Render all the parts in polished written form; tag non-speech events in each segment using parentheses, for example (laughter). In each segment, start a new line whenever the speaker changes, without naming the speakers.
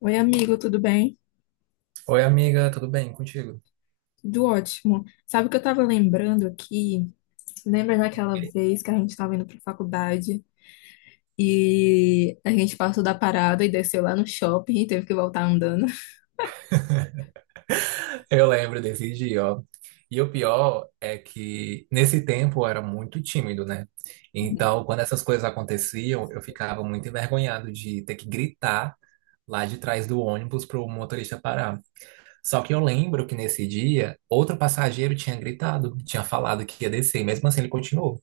Oi, amigo, tudo bem?
Oi, amiga, tudo bem contigo?
Tudo ótimo. Sabe o que eu tava lembrando aqui? Lembra daquela vez que a gente tava indo pra faculdade e a gente passou da parada e desceu lá no shopping e teve que voltar andando?
Eu lembro desse dia, ó. E o pior é que nesse tempo eu era muito tímido, né? Então, quando essas coisas aconteciam, eu ficava muito envergonhado de ter que gritar lá de trás do ônibus pro motorista parar. Só que eu lembro que nesse dia, outro passageiro tinha gritado, tinha falado que ia descer, e mesmo assim ele continuou.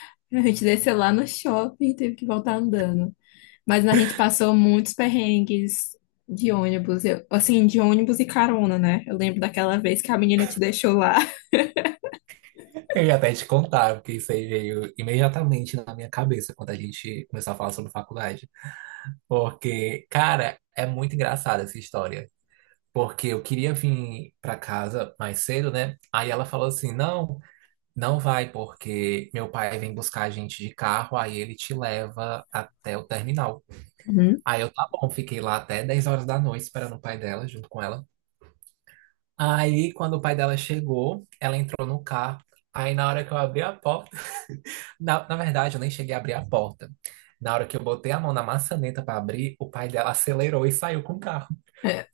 (laughs) A gente desceu lá no shopping e teve que voltar andando. Mas a gente passou muitos perrengues de ônibus, assim, de ônibus e carona, né? Eu lembro daquela vez que a menina te deixou lá. (laughs)
Eu ia até te contar, porque isso aí veio imediatamente na minha cabeça quando a gente começou a falar sobre faculdade. Porque, cara, é muito engraçada essa história. Porque eu queria vir pra casa mais cedo, né? Aí ela falou assim: não, não vai, porque meu pai vem buscar a gente de carro, aí ele te leva até o terminal.
Uhum.
Aí eu, tá bom, fiquei lá até 22:00 esperando o pai dela, junto com ela. Aí, quando o pai dela chegou, ela entrou no carro. Aí, na hora que eu abri a porta, na verdade, eu nem cheguei a abrir a porta. Na hora que eu botei a mão na maçaneta pra abrir, o pai dela acelerou e saiu com o carro.
É,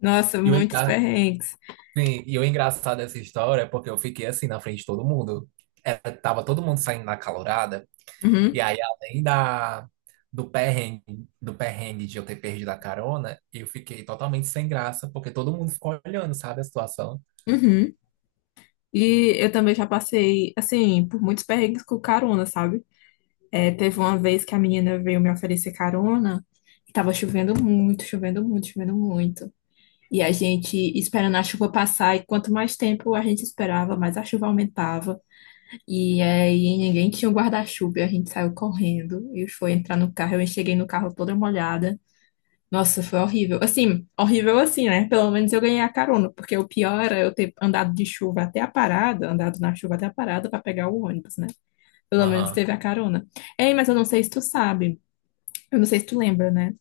nossa,
E eu, em
muitos
casa-
perrengues.
Sim, e o engraçado dessa história é porque eu fiquei assim na frente de todo mundo. Era, tava todo mundo saindo na calorada.
Uhum.
E aí, além da, do perrengue, do perrengue de eu ter perdido a carona, eu fiquei totalmente sem graça, porque todo mundo ficou olhando, sabe, a situação.
Uhum. E eu também já passei, assim, por muitos perrengues com carona, sabe? É, teve uma vez que a menina veio me oferecer carona e tava chovendo muito, chovendo muito, chovendo muito. E a gente esperando a chuva passar, e quanto mais tempo a gente esperava, mais a chuva aumentava. E aí ninguém tinha um guarda-chuva, e a gente saiu correndo. E foi entrar no carro, eu cheguei no carro toda molhada. Nossa, foi horrível. Assim, horrível assim, né? Pelo menos eu ganhei a carona, porque o pior era eu ter andado de chuva até a parada, andado na chuva até a parada para pegar o ônibus, né? Pelo menos
Aham.
teve a carona. Ei, mas eu não sei se tu sabe, eu não sei se tu lembra, né?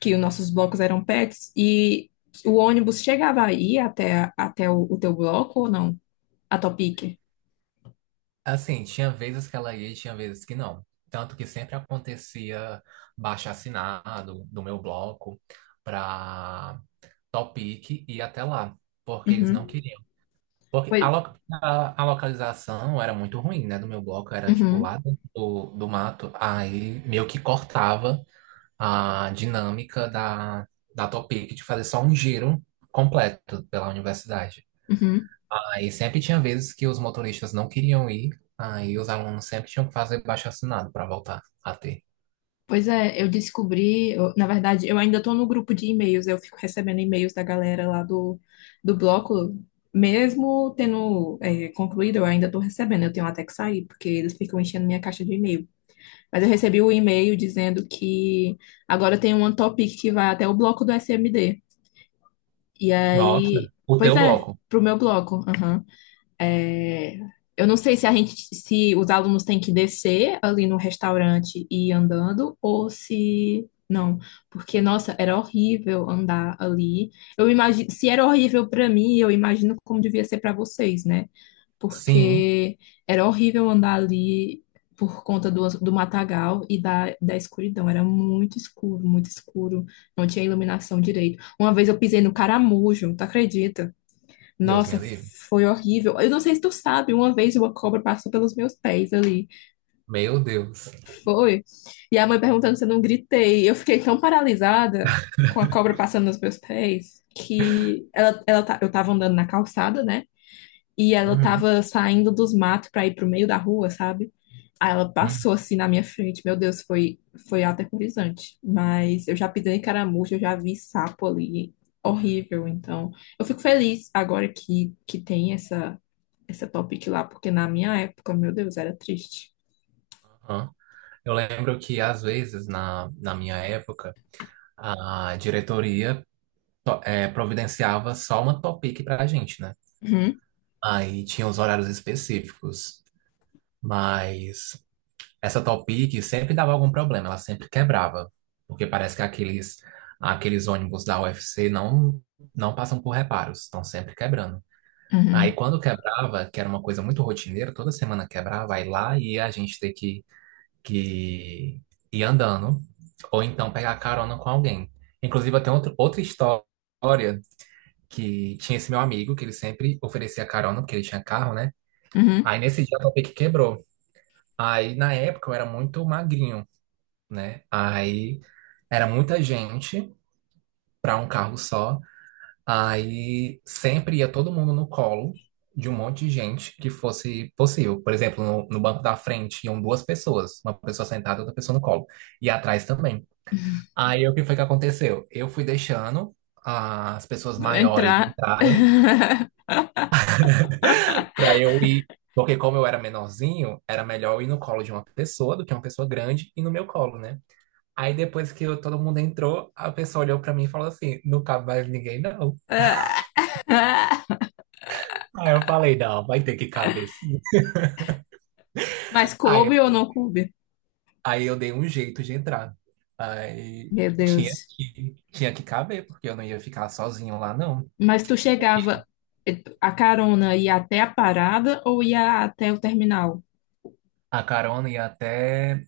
Que os nossos blocos eram pets e o ônibus chegava aí até o teu bloco ou não? A tua pique.
Assim, tinha vezes que ela ia e tinha vezes que não. Tanto que sempre acontecia baixo assinado do meu bloco para Topic e até lá, porque eles não
Uhum.
queriam. Porque a,
Pois,
lo- a localização era muito ruim, né? Do meu bloco era tipo
uhum,
lá dentro do, do mato, aí meio que cortava a dinâmica da, da Topic de fazer só um giro completo pela universidade.
uhum.
Aí sempre tinha vezes que os motoristas não queriam ir, aí os alunos sempre tinham que fazer abaixo-assinado para voltar a ter.
Pois é, eu descobri, na verdade, eu ainda tô no grupo de e-mails, eu fico recebendo e-mails da galera lá do bloco, mesmo tendo concluído, eu ainda tô recebendo, eu tenho até que sair, porque eles ficam enchendo minha caixa de e-mail. Mas eu recebi o e-mail dizendo que agora tem um topic que vai até o bloco do SMD. E aí,
Nossa, o
pois
teu
é,
bloco?
pro meu bloco, é, eu não sei se a gente, se os alunos têm que descer ali no restaurante e ir andando, ou se não, porque nossa, era horrível andar ali. Eu imagino, se era horrível para mim, eu imagino como devia ser para vocês, né?
Sim,
Porque era horrível andar ali por conta do matagal e da escuridão. Era muito escuro, muito escuro. Não tinha iluminação direito. Uma vez eu pisei no caramujo, tu acredita?
Deus me
Nossa,
livre.
foi horrível. Eu não sei se tu sabe, uma vez uma cobra passou pelos meus pés ali.
Meu Deus.
Foi. E a mãe perguntando se eu não gritei. Eu fiquei tão paralisada com a cobra passando nos meus pés que eu tava andando na calçada, né? E ela
Uhum,
tava saindo dos matos pra ir pro meio da rua, sabe? Aí ela
uhum,
passou assim na minha frente. Meu Deus, foi aterrorizante. Mas eu já pisei em caramujo, eu já vi sapo ali. Horrível, então. Eu fico feliz agora que tem essa topic lá, porque na minha época, meu Deus, era triste.
uhum. Eu lembro que, às vezes, na, na minha época, a diretoria to- providenciava só uma topic pra gente, né?
Uhum,
Aí tinha os horários específicos. Mas essa topic sempre dava algum problema, ela sempre quebrava. Porque parece que aqueles, aqueles ônibus da UFC não, não passam por reparos, estão sempre quebrando. Aí
uhum,
quando quebrava, que era uma coisa muito rotineira, toda semana quebrava, aí lá ia a gente ter que ir andando, ou então pegar carona com alguém. Inclusive, eu tenho outro, outra história que tinha esse meu amigo, que ele sempre oferecia carona, porque ele tinha carro, né?
uhum.
Aí nesse dia o meu pique quebrou. Aí na época eu era muito magrinho, né? Aí era muita gente para um carro só. Aí sempre ia todo mundo no colo de um monte de gente que fosse possível. Por exemplo, no, no banco da frente iam duas pessoas, uma pessoa sentada e outra pessoa no colo. E atrás também. Aí o que foi que aconteceu? Eu fui deixando as pessoas maiores
Entrar.
entrarem
(laughs)
para eu ir, porque como eu era menorzinho, era melhor eu ir no colo de uma pessoa do que uma pessoa grande e no meu colo, né? Aí depois que eu- todo mundo entrou, a pessoa olhou para mim e falou assim: não cabe mais ninguém, não. Aí eu falei: não, vai ter que caber sim.
Mas
Aí,
coube ou
eu-
não coube?
aí eu dei um jeito de entrar. Aí
Meu
tinha
Deus.
que caber, porque eu não ia ficar sozinho lá, não.
Mas tu chegava, a carona ia até a parada ou ia até o terminal?
A carona ia até.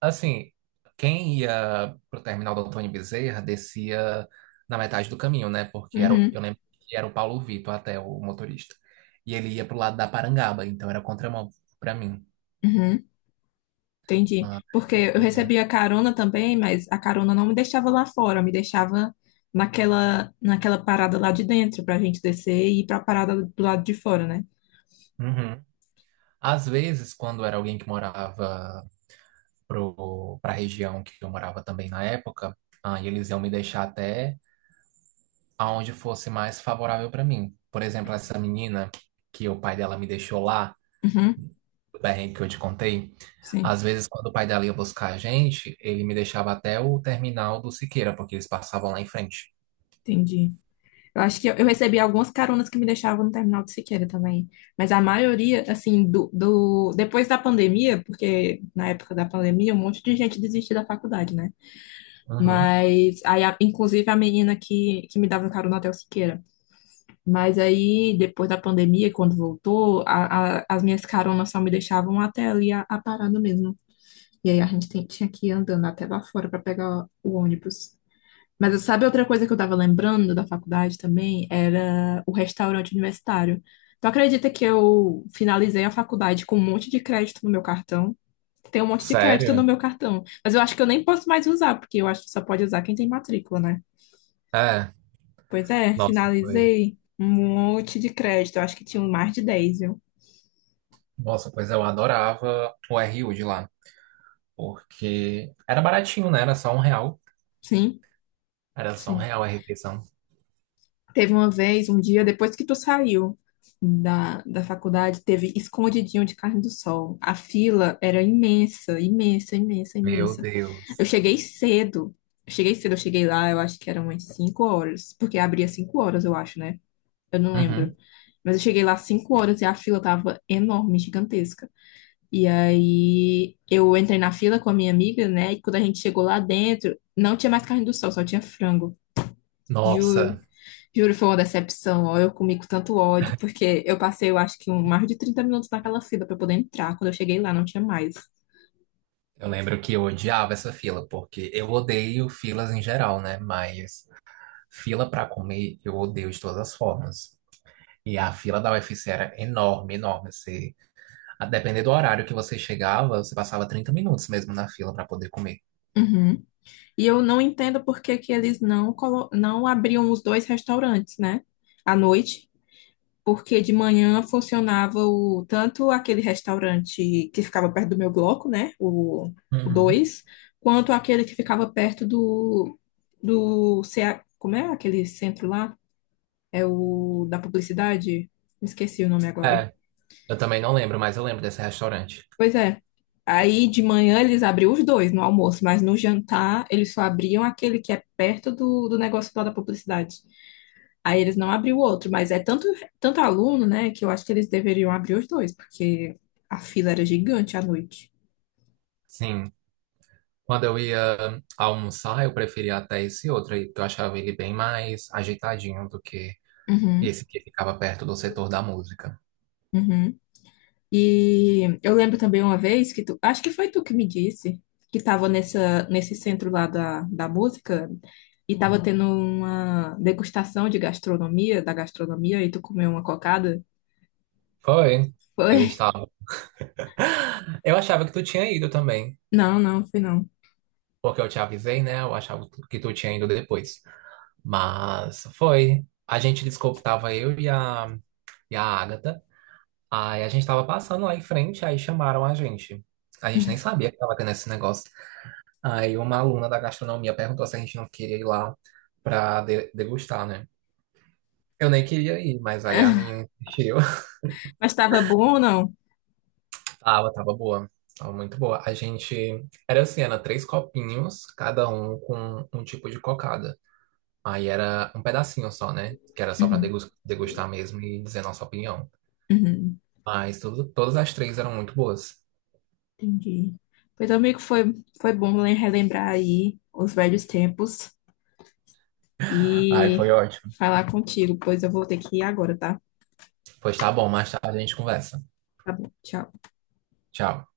Assim, quem ia pro terminal do Antônio Bezerra descia na metade do caminho, né? Porque era, o-
Uhum,
eu lembro que era o Paulo Vitor até o motorista. E ele ia pro lado da Parangaba, então era contramão pra mim.
uhum. Entendi.
Ah,
Porque eu
pois é.
recebia carona também, mas a carona não me deixava lá fora, me deixava naquela parada lá de dentro, pra gente descer e ir pra parada do lado de fora, né?
Uhum. Às vezes, quando era alguém que morava pro, pra região que eu morava também na época, ah, e eles iam me deixar até aonde fosse mais favorável pra mim. Por exemplo, essa menina que o pai dela me deixou lá,
Uhum,
do perrengue que eu te contei,
sim.
às vezes quando o pai dela ia buscar a gente, ele me deixava até o terminal do Siqueira, porque eles passavam lá em frente.
Entendi. Eu acho que eu recebi algumas caronas que me deixavam no terminal de Siqueira também. Mas a maioria, assim, do depois da pandemia, porque na época da pandemia um monte de gente desistiu da faculdade, né?
Uhum.
Mas aí, inclusive a menina que me dava carona até o Siqueira. Mas aí, depois da pandemia, quando voltou, as minhas caronas só me deixavam até ali a parada mesmo. E aí a gente tinha que ir andando até lá fora para pegar o ônibus. Mas sabe outra coisa que eu tava lembrando da faculdade também? Era o restaurante universitário. Tu acredita que eu finalizei a faculdade com um monte de crédito no meu cartão? Tem um monte de crédito no
Sério?
meu cartão. Mas eu acho que eu nem posso mais usar, porque eu acho que só pode usar quem tem matrícula, né?
É.
Pois é,
Nossa, pois,
finalizei um monte de crédito. Eu acho que tinha um mais de 10, viu?
nossa, pois eu adorava o RU de lá, porque era baratinho, né? Era só R$ 1.
Sim,
Era só um
sim.
real a refeição.
Teve uma vez, um dia depois que tu saiu da faculdade, teve escondidinho de carne do sol. A fila era imensa, imensa, imensa,
Meu
imensa. Eu
Deus.
cheguei cedo. Eu cheguei cedo, eu cheguei lá, eu acho que eram umas 5h, porque abria 5h, eu acho, né? Eu não lembro.
Uhum.
Mas eu cheguei lá 5h e a fila tava enorme, gigantesca. E aí eu entrei na fila com a minha amiga, né? E quando a gente chegou lá dentro, não tinha mais carne do sol, só tinha frango. Juro.
Nossa,
Juro, foi uma decepção, ó, eu comi com tanto ódio, porque eu passei, eu acho que um, mais de 30 minutos naquela fila para poder entrar. Quando eu cheguei lá, não tinha mais.
eu lembro que eu odiava essa fila, porque eu odeio filas em geral, né? Mas fila pra comer eu odeio de todas as formas. E a fila da UFC era enorme, enorme. Você, a depender do horário que você chegava, você passava 30 minutos mesmo na fila para poder comer.
Uhum. E eu não entendo por que que eles não, não abriam os dois restaurantes, né? À noite, porque de manhã funcionava tanto aquele restaurante que ficava perto do meu bloco, né? O
Uhum.
2, quanto aquele que ficava perto do CA, como é aquele centro lá? É o da publicidade? Me esqueci o nome agora.
É, eu também não lembro, mas eu lembro desse restaurante.
Pois é. Aí de manhã eles abriam os dois no almoço, mas no jantar eles só abriam aquele que é perto do negócio lá da publicidade. Aí eles não abriam o outro, mas é tanto, tanto aluno, né, que eu acho que eles deveriam abrir os dois, porque a fila era gigante à noite.
Sim, quando eu ia almoçar, eu preferia até esse outro aí, porque eu achava ele bem mais ajeitadinho do que
Uhum,
esse que ficava perto do setor da música.
uhum. E eu lembro também uma vez que tu, acho que foi tu que me disse, que tava nessa, nesse centro lá da música e tava tendo uma degustação de gastronomia, da gastronomia, e tu comeu uma cocada.
Foi. Ele
Foi?
estava. (laughs) Eu achava que tu tinha ido também,
Não, não, foi não.
porque eu te avisei, né? Eu achava que tu tinha ido depois. Mas foi. A gente descobriu, tava eu e a Agatha. Aí a gente tava passando lá em frente, aí chamaram a gente. A gente nem sabia que tava tendo esse negócio. Aí uma aluna da gastronomia perguntou se a gente não queria ir lá pra de- degustar, né? Eu nem queria ir, mas aí a
(laughs)
minha insistiu. (laughs)
Mas tava bom ou não?
Tava, tava boa. Tava muito boa. A gente. Era assim, era 3 copinhos, cada um com um tipo de cocada. Aí era um pedacinho só, né? Que era só pra
Uhum,
degus- degustar mesmo e dizer nossa opinião.
uhum,
Mas tudo, todas as 3 eram muito boas.
entendi. Pois, amigo, foi bom relembrar aí os velhos tempos
Aí foi
e
ótimo.
falar contigo, pois eu vou ter que ir agora, tá?
Pois tá bom, mais tarde a gente conversa.
Tá bom, tchau.
Tchau.